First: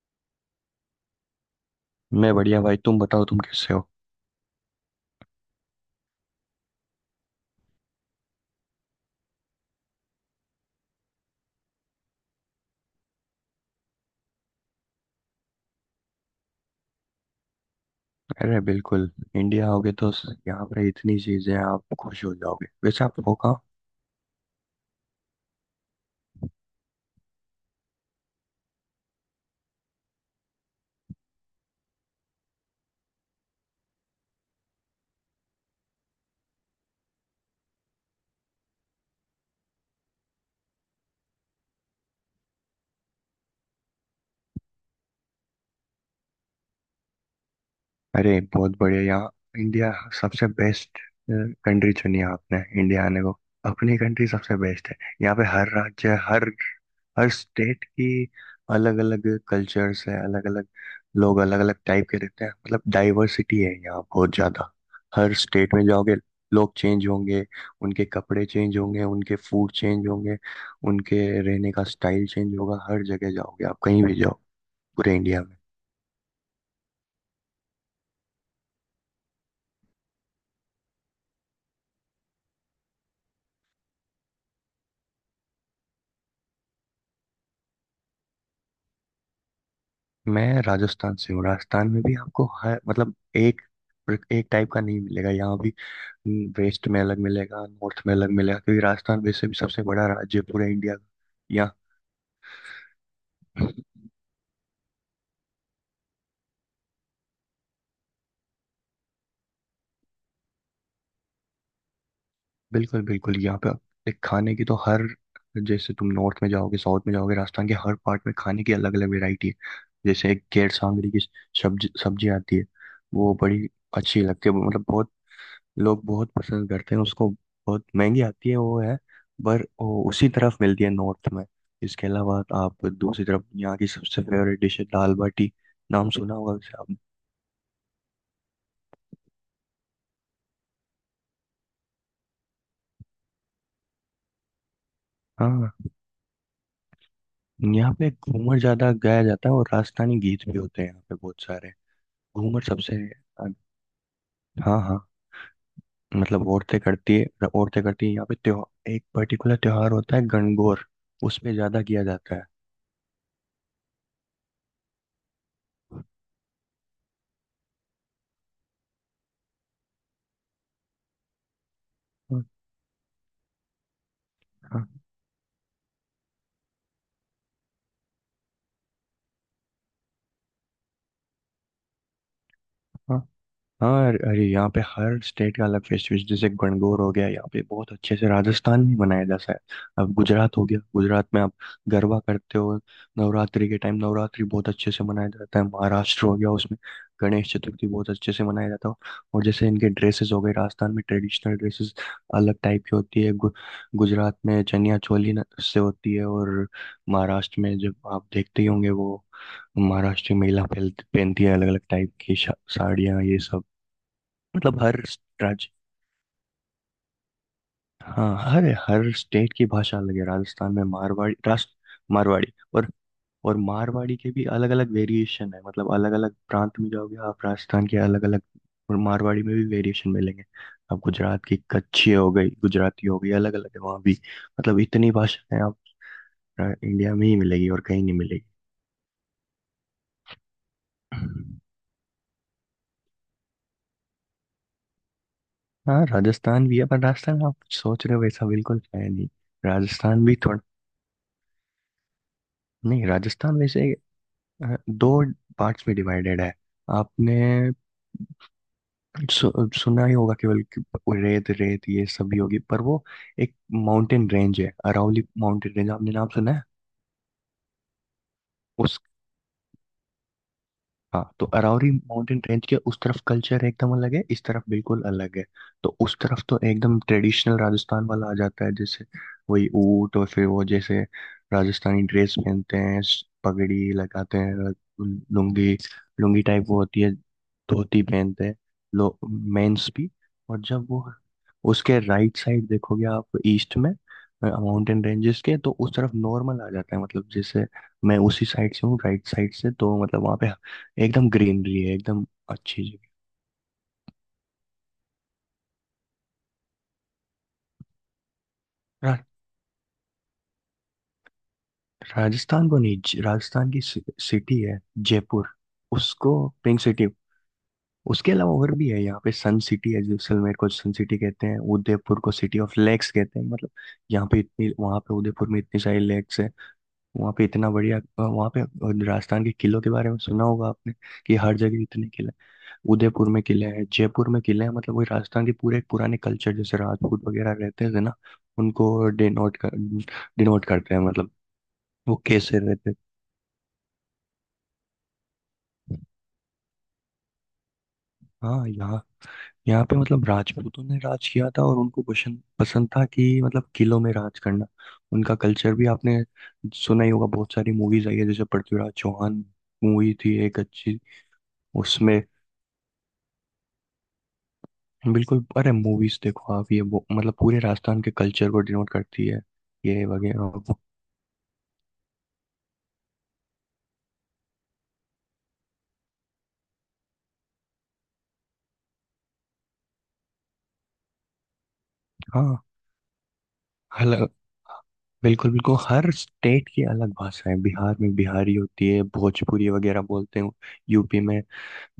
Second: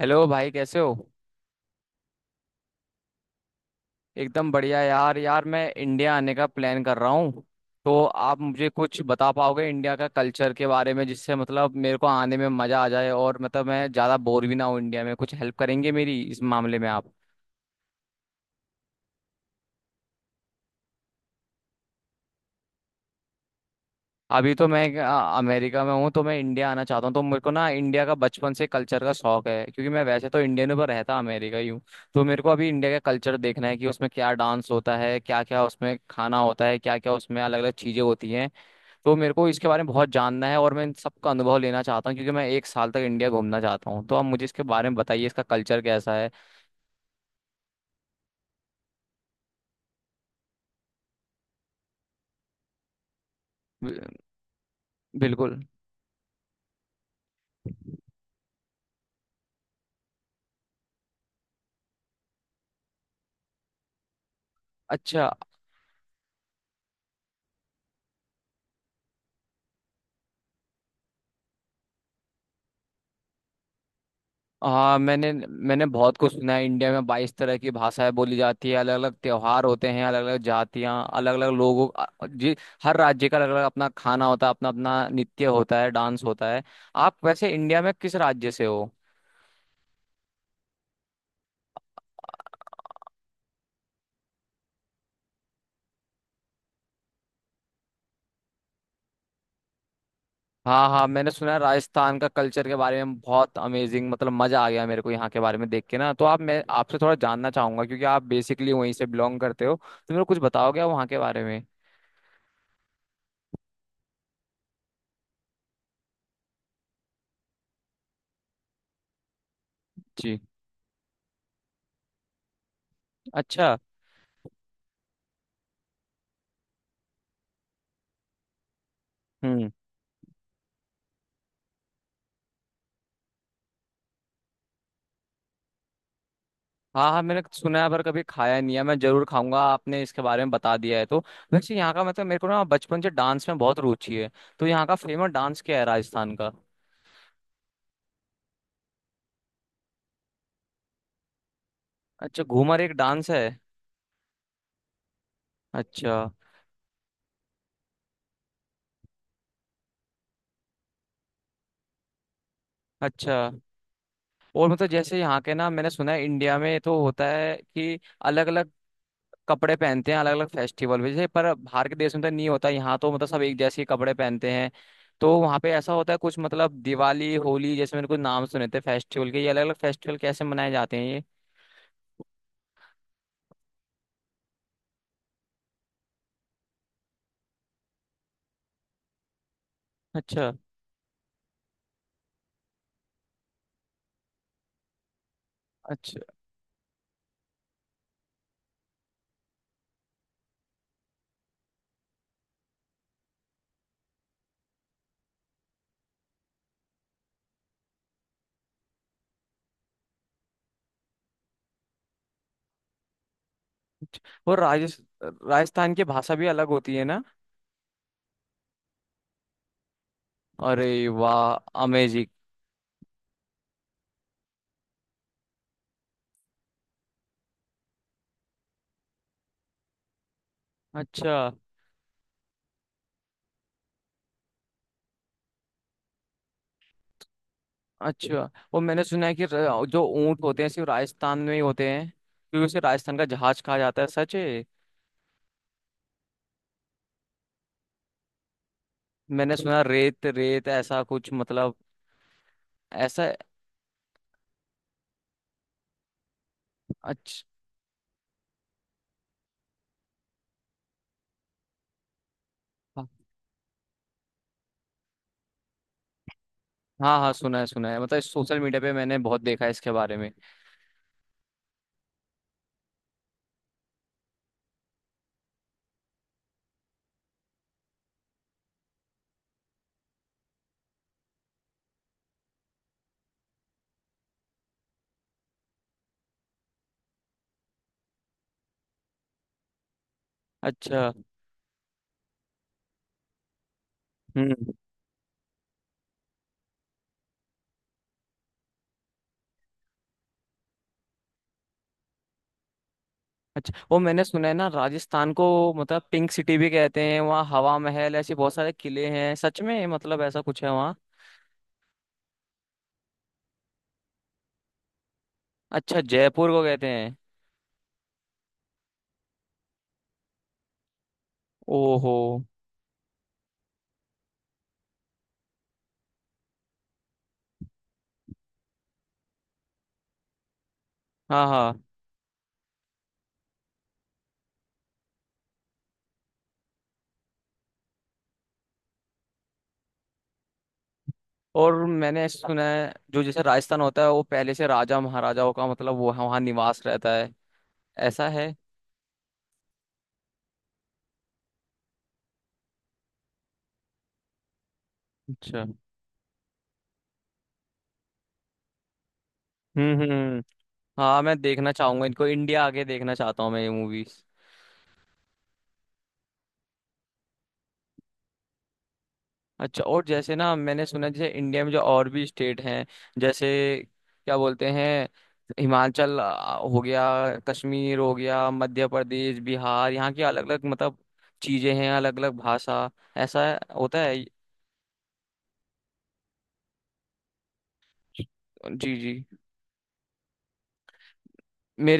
Hello भाई कैसे हो। मैं बढ़िया भाई। तुम बताओ तुम कैसे हो? एकदम बढ़िया यार यार। मैं इंडिया आने का प्लान कर रहा हूँ। तो आप मुझे कुछ बता पाओगे इंडिया का कल्चर के बारे में, जिससे मतलब मेरे को आने में मज़ा आ जाए और मतलब मैं ज़्यादा बोर भी ना हो इंडिया में। कुछ हेल्प करेंगे मेरी इस मामले में आप? अरे बिल्कुल, इंडिया आओगे तो यहाँ पर इतनी चीजें हैं, आप खुश हो जाओगे। वैसे आप हो कहाँ? अभी तो मैं अमेरिका में हूँ। तो मैं इंडिया आना चाहता हूँ। तो मेरे को ना इंडिया का बचपन से कल्चर का शौक है, क्योंकि मैं वैसे तो इंडियन हूँ पर रहता अमेरिका ही हूँ। तो मेरे को अभी इंडिया का कल्चर देखना है कि उसमें क्या डांस होता है, क्या क्या उसमें खाना होता है, क्या क्या उसमें अलग अलग चीज़ें होती हैं। तो मेरे को इसके बारे में बहुत जानना है और मैं इन सबका अनुभव लेना चाहता हूँ, क्योंकि मैं एक साल तक इंडिया घूमना चाहता हूँ। तो आप मुझे इसके बारे में बताइए, इसका कल्चर कैसा है। अरे बहुत बढ़िया। यहाँ इंडिया सबसे बेस्ट कंट्री चुनी है आपने इंडिया आने को। अपनी बिल- कंट्री सबसे बेस्ट है। यहाँ पे बिल्कुल। हर राज्य हर हर स्टेट की अलग अलग कल्चर्स है। अलग अलग लोग अलग अलग टाइप के रहते हैं, मतलब डाइवर्सिटी है यहाँ बहुत ज़्यादा। अच्छा। हर स्टेट में जाओगे लोग चेंज होंगे, उनके कपड़े चेंज होंगे, उनके फूड चेंज होंगे, उनके रहने का स्टाइल चेंज होगा। हर जगह जाओगे आप, कहीं भी जाओ हाँ, पूरे मैंने इंडिया में। मैंने बहुत कुछ सुना है। इंडिया में 22 तरह की भाषाएं बोली जाती है, अलग अलग त्योहार होते हैं, अलग अलग जातियाँ, अलग अलग लोगों जी। हर राज्य का अलग अलग अपना खाना होता है, अपना अपना नृत्य होता है, डांस होता है। आप वैसे इंडिया में किस राज्य से हो? मैं राजस्थान से हूँ। राजस्थान में भी आपको हर मतलब एक एक टाइप का नहीं मिलेगा। यहाँ भी वेस्ट में अलग मिलेगा, नॉर्थ में अलग मिलेगा, क्योंकि राजस्थान वैसे भी सबसे बड़ा राज्य है पूरे हाँ इंडिया का। हाँ, मैंने सुना है यहाँ राजस्थान का कल्चर के बारे में बहुत अमेजिंग। मतलब मजा आ गया मेरे को यहाँ के बारे में देख के ना। तो आप मैं आपसे थोड़ा जानना चाहूंगा, क्योंकि आप बेसिकली वहीं से बिलोंग करते हो। तो मेरे को कुछ बताओगे आप वहाँ के बारे में? बिल्कुल बिल्कुल, यहाँ पे एक खाने की तो हर जैसे तुम नॉर्थ में जाओगे साउथ में जाओगे, राजस्थान के हर पार्ट में खाने की अलग अलग वैरायटी है। जैसे जी। एक केर सांगरी की सब्जी सब्जी आती है। वो बड़ी अच्छा। अच्छी लगती है, मतलब बहुत लोग बहुत पसंद करते हैं उसको। बहुत महंगी आती है वो है, पर हम्म। वो उसी तरफ मिलती है नॉर्थ में। इसके अलावा आप दूसरी तरफ, यहाँ की सबसे फेवरेट डिश है दाल बाटी। नाम सुना होगा वैसे आपने? हाँ हाँ, मैंने सुना है पर कभी खाया नहीं है। मैं जरूर खाऊंगा, आपने इसके बारे में बता दिया है तो। वैसे यहाँ का मतलब मेरे को ना बचपन से डांस में बहुत रुचि है। तो यहाँ का फेमस डांस क्या हाँ, है राजस्थान का? यहाँ पे घूमर ज्यादा गाया जाता है, और राजस्थानी गीत भी होते हैं यहाँ पे बहुत सारे। अच्छा, घूमर घूमर एक सबसे डांस है। अ, हाँ हाँ, अच्छा। मतलब औरतें करती है। औरतें करती है यहाँ पे, त्योहार एक पर्टिकुलर त्योहार होता है गणगौर, उसमें ज्यादा किया जाता है। अच्छा। और मतलब जैसे यहाँ के ना मैंने सुना है इंडिया में तो होता है कि अलग अलग कपड़े पहनते हैं अलग अलग फेस्टिवल में। जैसे पर बाहर के देश में तो हाँ। नहीं होता, यहाँ तो मतलब सब एक जैसे ही कपड़े पहनते हैं। हाँ। तो वहाँ पे ऐसा होता है कुछ मतलब दिवाली होली जैसे मैंने कुछ नाम सुने थे फेस्टिवल के। ये अलग अलग फेस्टिवल कैसे मनाए जाते हैं ये? हाँ। हाँ, अरे अरे, यहाँ पे हर स्टेट का अलग फेस्टिवल। जैसे गणगौर हो गया, यहाँ पे बहुत अच्छे से राजस्थान में मनाया जाता है। अब अच्छा। गुजरात हो गया, गुजरात में आप गरबा करते हो नवरात्रि के टाइम। नवरात्रि बहुत अच्छे से मनाया जाता है। अच्छा। महाराष्ट्र हो गया, उसमें गणेश चतुर्थी बहुत अच्छे से मनाया जाता है। और जैसे इनके ड्रेसेस हो गए, राजस्थान में ट्रेडिशनल ड्रेसेस अलग टाइप की होती है। गुजरात में चनिया चोली से होती है, और महाराष्ट्र में जब आप देखते ही होंगे, वो महाराष्ट्र की महिला पहनती है अलग अलग टाइप की साड़ियाँ, ये सब। अच्छा और मतलब हर राज्य। राजस्थान की भाषा भी अलग होती है ना? हाँ, हर हर स्टेट की भाषा अलग है। राजस्थान में अरे मारवाड़ी वाह, राष्ट्र अमेजिंग। मारवाड़ी, और मारवाड़ी के भी अलग अलग वेरिएशन है। मतलब अलग अलग प्रांत में जाओगे आप राजस्थान के, अलग अलग और मारवाड़ी में भी वेरिएशन मिलेंगे। आप अच्छा। गुजरात की कच्छी हो गई, गुजराती हो गई, अलग अलग है वहाँ भी। मतलब इतनी भाषाएं आप इंडिया में ही मिलेगी, और कहीं नहीं अच्छा। मिलेगी। वो मैंने सुना है कि जो ऊंट होते हैं सिर्फ राजस्थान में ही होते हैं, क्योंकि उसे राजस्थान का जहाज कहा जाता है, सच है? हाँ, राजस्थान भी है, पर राजस्थान आप सोच रहे हो वैसा बिल्कुल है नहीं। मैंने सुना राजस्थान रेत भी थोड़ा, रेत ऐसा कुछ मतलब। नहीं, ऐसा। राजस्थान वैसे दो पार्ट्स में डिवाइडेड है। अच्छा। आपने सुना ही होगा केवल कि वो रेत रेत ये सब भी होगी, पर वो हाँ एक माउंटेन रेंज है अरावली माउंटेन रेंज। आपने नाम सुना हाँ हाँ, सुना है सुना है। मतलब सोशल मीडिया है? पे मैंने बहुत देखा है इसके बारे में। हाँ, तो अरावरी माउंटेन रेंज के उस तरफ कल्चर एकदम अलग है, इस तरफ बिल्कुल अलग है। तो उस तरफ तो एकदम ट्रेडिशनल राजस्थान वाला आ जाता है, जैसे वही ऊँट और फिर वो जैसे राजस्थानी ड्रेस पहनते हैं, पगड़ी लगाते हैं, लुंगी, लुंगी टाइप वो होती है, धोती पहनते हैं लो मेंस भी। और जब वो अच्छा। उसके राइट साइड देखोगे आप, ईस्ट में हम्म। माउंटेन रेंजेस के, तो उस तरफ नॉर्मल आ जाता है। मतलब जैसे मैं उसी साइड से हूँ, राइट साइड से, तो मतलब वहाँ पे एकदम ग्रीनरी है, एकदम अच्छी जगह। अच्छा। वो मैंने सुना है ना राजस्थान को मतलब पिंक सिटी भी कहते हैं। वहाँ हवा महल ऐसे बहुत सारे किले रा, हैं, सच में मतलब ऐसा कुछ है वहाँ? राजस्थान को नहीं राजस्थान की सिटी है जयपुर, अच्छा, उसको जयपुर को पिंक कहते सिटी। हैं। उसके अलावा और भी है यहाँ पे, सन सिटी है, जैसलमेर को सन सिटी कहते हैं, ओहो। उदयपुर को सिटी ऑफ लेक्स कहते हैं। मतलब यहाँ पे इतनी, वहाँ पे उदयपुर में इतनी सारी लेक्स है। वहाँ पे इतना बढ़िया वहाँ पे राजस्थान के किलों के बारे में सुना होगा आपने कि हाँ हर हाँ। जगह इतने किले। उदयपुर में किले हैं, जयपुर में किले हैं, मतलब वही राजस्थान के पूरे पुराने कल्चर, जैसे राजपूत वगैरह रहते थे ना, उनको डिनोट करते हैं मतलब। और वो मैंने कैसे सुना रहते है थे? जो जैसे राजस्थान होता है वो पहले से राजा महाराजाओं का मतलब वो वहाँ निवास रहता है, ऐसा है? हाँ, यहाँ, यहाँ पे मतलब राजपूतों ने राज किया था, और उनको पसंद पसंद था कि मतलब किलों में राज करना। उनका अच्छा। कल्चर भी आपने सुना ही होगा, बहुत सारी मूवीज आई है, जैसे पृथ्वीराज चौहान मूवी थी हम्म। एक अच्छी। हाँ मैं देखना चाहूंगा उसमें इनको। इंडिया आगे देखना चाहता हूँ मैं ये मूवीज। बिल्कुल, अरे मूवीज देखो आप ये वो, मतलब पूरे राजस्थान के कल्चर को डिनोट करती है अच्छा और ये जैसे ना वगैरह। मैंने सुना जैसे इंडिया में जो और भी स्टेट हैं जैसे, क्या बोलते हैं, हिमाचल हो गया, कश्मीर हो गया, मध्य प्रदेश, बिहार, यहाँ की अलग अलग मतलब चीजें हैं, अलग अलग हाँ, भाषा, ऐसा होता है? हल- बिल्कुल बिल्कुल, हर स्टेट की अलग भाषा है। बिहार में बिहारी होती जी। है, जी। भोजपुरी वगैरह बोलते हैं। यूपी में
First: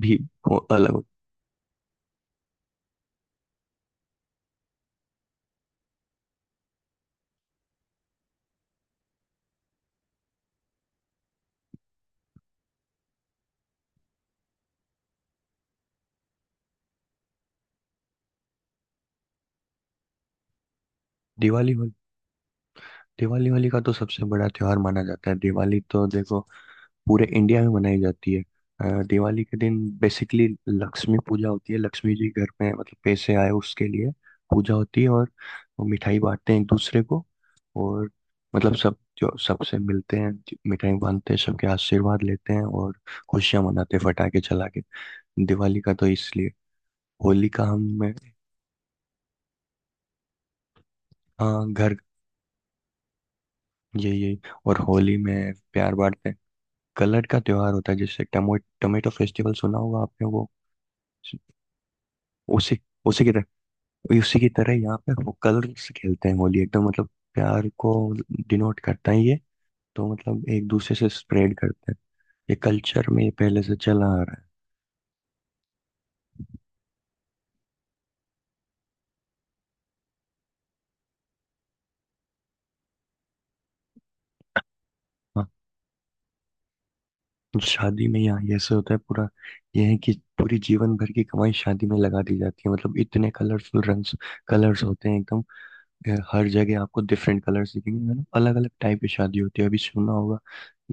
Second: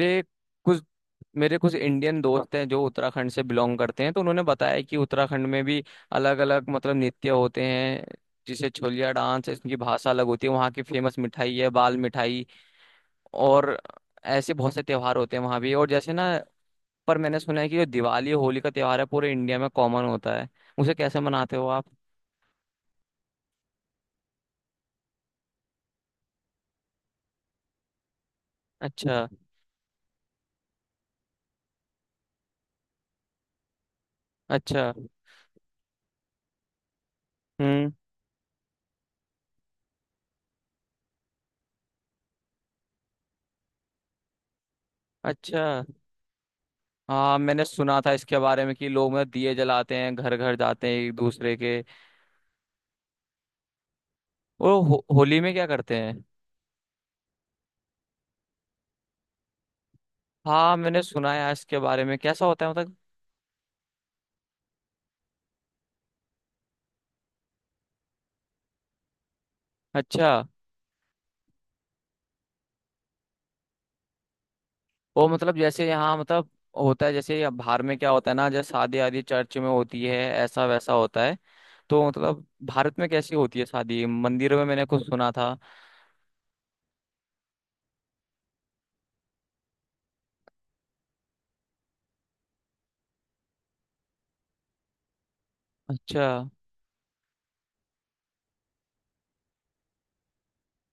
भी वो कुछ अलग होती मेरे कुछ इंडियन दोस्त हैं जो उत्तराखंड से बिलोंग करते हैं, तो उन्होंने बताया कि उत्तराखंड में भी अलग अलग मतलब नृत्य होते हैं, जिसे छोलिया डांस है। इसकी भाषा अलग होती है, वहाँ की फेमस मिठाई है बाल मिठाई, और ऐसे बहुत से त्योहार होते हैं वहाँ भी। और जैसे ना पर मैंने सुना है कि जो दिवाली होली का त्योहार है पूरे इंडिया में कॉमन होता है, उसे कैसे है। मनाते हो दिवाली आप? होली, दिवाली होली का तो सबसे बड़ा त्योहार माना जाता है। दिवाली तो देखो पूरे इंडिया में मनाई जाती है। अच्छा। दिवाली के दिन बेसिकली लक्ष्मी पूजा होती है। लक्ष्मी जी घर में, मतलब पैसे आए उसके लिए पूजा अच्छा। होती है। और वो मिठाई बांटते हैं एक दूसरे को, हम्म। और मतलब सब जो सबसे मिलते हैं मिठाई बांटते हैं, सबके आशीर्वाद लेते हैं, और खुशियां मनाते हैं फटाके चला के। अच्छा। दिवाली का तो इसलिए। हाँ होली का मैंने हम सुना था में, इसके बारे में कि लोग मतलब दिए जलाते हैं, घर घर जाते हैं एक दूसरे हाँ के। घर, यही यही। और वो होली होली में में क्या प्यार करते हैं? बांटते हैं। कलर का त्योहार होता है, जैसे टमो टमेटो फेस्टिवल सुना होगा आपने, वो हाँ मैंने सुना है इसके बारे में। कैसा होता है उसी, मतलब? उसी की, वही उसी की तरह यहाँ पे वो कलर्स खेलते हैं। होली एकदम मतलब प्यार को डिनोट करता है ये। तो अच्छा। मतलब एक दूसरे से स्प्रेड करते हैं, ये कल्चर में ये पहले से चला आ रहा है। वो मतलब जैसे यहाँ मतलब होता है, जैसे यहाँ बाहर में क्या होता है ना जैसे शादी आदि चर्च में होती है, ऐसा वैसा होता है। तो मतलब भारत में कैसी होती है शादी? मंदिरों में मैंने कुछ सुना हाँ, था। तो शादी में यहाँ ये ऐसे होता है पूरा, ये है कि पूरी जीवन भर की कमाई शादी में लगा दी जाती है। मतलब इतने कलरफुल रंग्स, कलर्स होते हैं एकदम। ये अच्छा। हर जगह आपको डिफरेंट कलर्स दिखेंगे, मतलब अलग अलग टाइप की शादी होती है। अभी सुना होगा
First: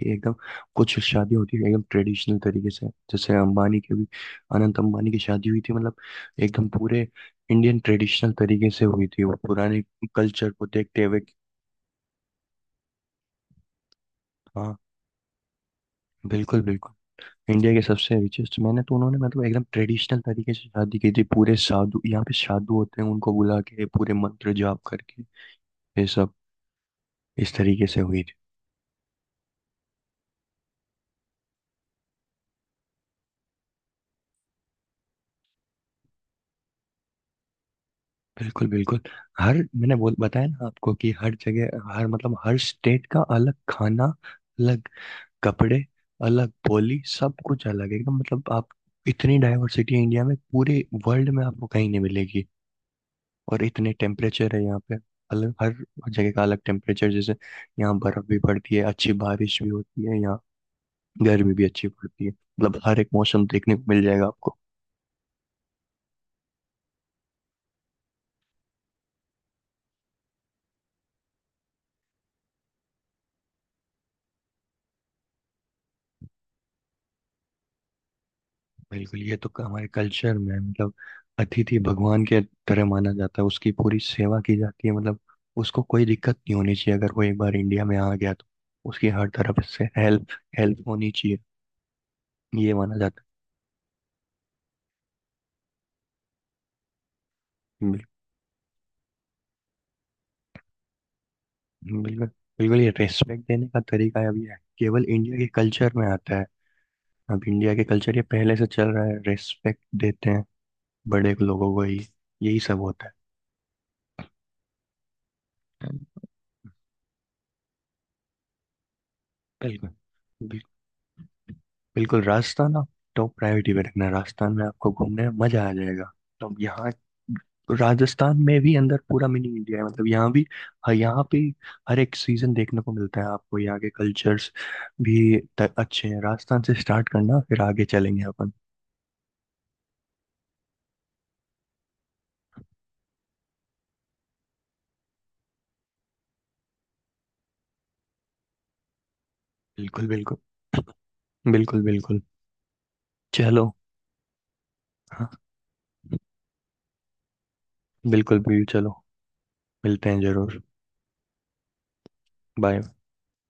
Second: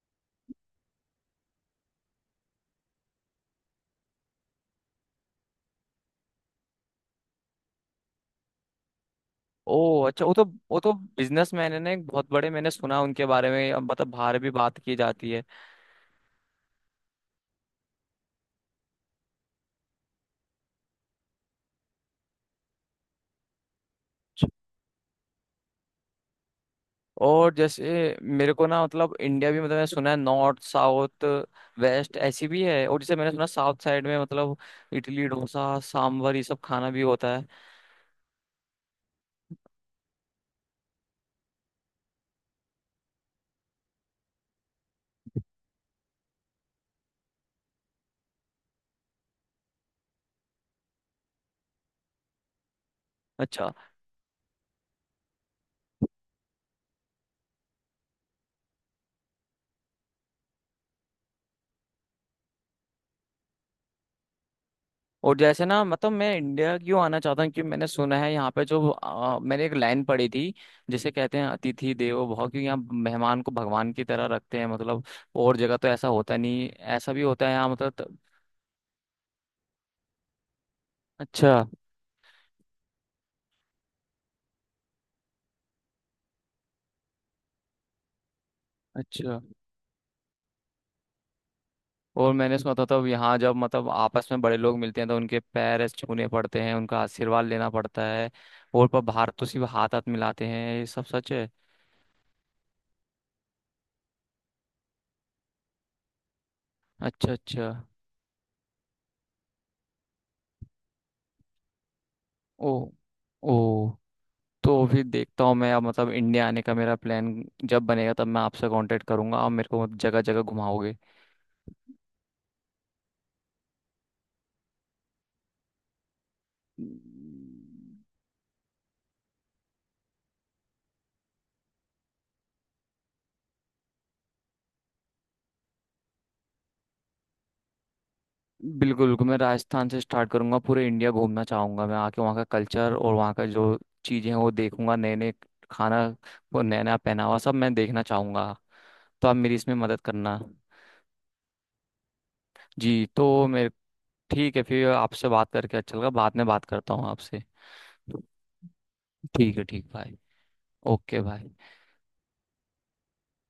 ये एकदम, कुछ शादी होती है एकदम ट्रेडिशनल तरीके से, जैसे अंबानी की भी, अनंत अंबानी की शादी हुई थी, मतलब एकदम पूरे इंडियन ट्रेडिशनल तरीके से हुई थी, वो पुराने ओ अच्छा, वो तो। कल्चर को वो तो देखते हुए। बिजनेस मैन है ना एक बहुत बड़े, मैंने सुना उनके बारे में, अब मतलब बाहर भी हाँ, बात की जाती है। बिल्कुल बिल्कुल, इंडिया के सबसे रिचेस्ट। मैंने तो, उन्होंने मतलब एकदम ट्रेडिशनल तरीके से शादी की थी, पूरे साधु, यहाँ पे साधु होते हैं, उनको बुला के पूरे मंत्र जाप करके ये सब और इस तरीके से जैसे हुई। मेरे को ना मतलब इंडिया भी मतलब मैंने सुना है नॉर्थ साउथ वेस्ट ऐसी भी है, और जैसे मैंने सुना साउथ साइड में मतलब इडली डोसा सांभर ये सब खाना भी होता है। बिल्कुल बिल्कुल, हर मैंने बोल बताया ना आपको कि हर जगह हर, मतलब हर स्टेट का अलग खाना, अलग कपड़े, अलग बोली, सब कुछ अलग है एकदम, मतलब आप इतनी डाइवर्सिटी है इंडिया में। पूरे वर्ल्ड में आपको कहीं नहीं मिलेगी। और अच्छा। इतने टेम्परेचर है यहाँ पे अलग, हर जगह का अलग टेम्परेचर। जैसे यहाँ बर्फ भी पड़ती है, अच्छी बारिश भी होती है यहाँ, गर्मी भी अच्छी पड़ती है, मतलब हर एक मौसम देखने को मिल जाएगा आपको। और जैसे ना मतलब मैं इंडिया क्यों आना चाहता हूँ क्योंकि मैंने सुना है यहाँ पे जो मैंने एक लाइन पढ़ी थी, जिसे कहते हैं अतिथि देवो भव, क्योंकि यहाँ मेहमान को भगवान की तरह रखते हैं। मतलब और जगह तो ऐसा होता नहीं, ऐसा भी होता है यहाँ मतलब। बिल्कुल, ये तो हमारे कल्चर में है, मतलब अच्छा। अतिथि भगवान के तरह माना जाता है, उसकी पूरी सेवा की जाती है। मतलब उसको कोई दिक्कत नहीं होनी चाहिए, अगर वो एक बार इंडिया में आ गया तो उसकी हर अच्छा। तरफ से हेल्प हेल्प होनी चाहिए, और मैंने सुना ये था माना तब, जाता यहाँ जब मतलब आपस में बड़े लोग मिलते हैं तो उनके पैर ऐसे छूने पड़ते हैं, उनका आशीर्वाद लेना है। पड़ता है, और पर बाहर तो सिर्फ हाथ हाथ मिलाते हैं, ये सब सच है? बिल्कुल बिल्कुल, बिल्कुल ये रेस्पेक्ट देने का तरीका है, अभी है केवल इंडिया के कल्चर में आता है। अच्छा अब अच्छा। इंडिया के कल्चर ये पहले से चल रहा है, रेस्पेक्ट देते हैं बड़े लोगों को ही, यही ओ। सब होता ओ। तो फिर देखता हूँ मैं। अब है। मतलब इंडिया आने का मेरा प्लान जब बनेगा तब मैं आपसे कांटेक्ट करूंगा। आप मेरे को बिल्कुल जगह जगह घुमाओगे? बिल्कुल, राजस्थान आप टॉप प्रायोरिटी पे रखना, राजस्थान में आपको घूमने में मजा आ जाएगा। तो यहाँ राजस्थान में भी अंदर पूरा मिनी इंडिया है, मतलब यहाँ भी हाँ, यहाँ पे हर एक सीजन देखने को मिलता है आपको। यहाँ के कल्चर्स भी अच्छे हैं, राजस्थान से स्टार्ट करना, फिर आगे चलेंगे अपन। बिल्कुल बिल्कुल, मैं राजस्थान से स्टार्ट करूंगा, पूरे इंडिया घूमना चाहूंगा मैं। आके वहाँ का कल्चर और वहाँ का जो चीज़ें हैं वो देखूंगा, नए नए खाना, वो नया नया पहनावा, सब मैं देखना चाहूंगा। तो आप मेरी इसमें मदद बिल्कुल करना। बिल्कुल। बिल्कुल बिल्कुल, जी। तो मेरे चलो। ठीक है, फिर आपसे हाँ, बात करके अच्छा लगा, बाद में बात करता हूँ आपसे। बिल्कुल बिल्कुल, चलो, ठीक है, ठीक मिलते भाई। हैं जरूर। ओके भाई। बाय।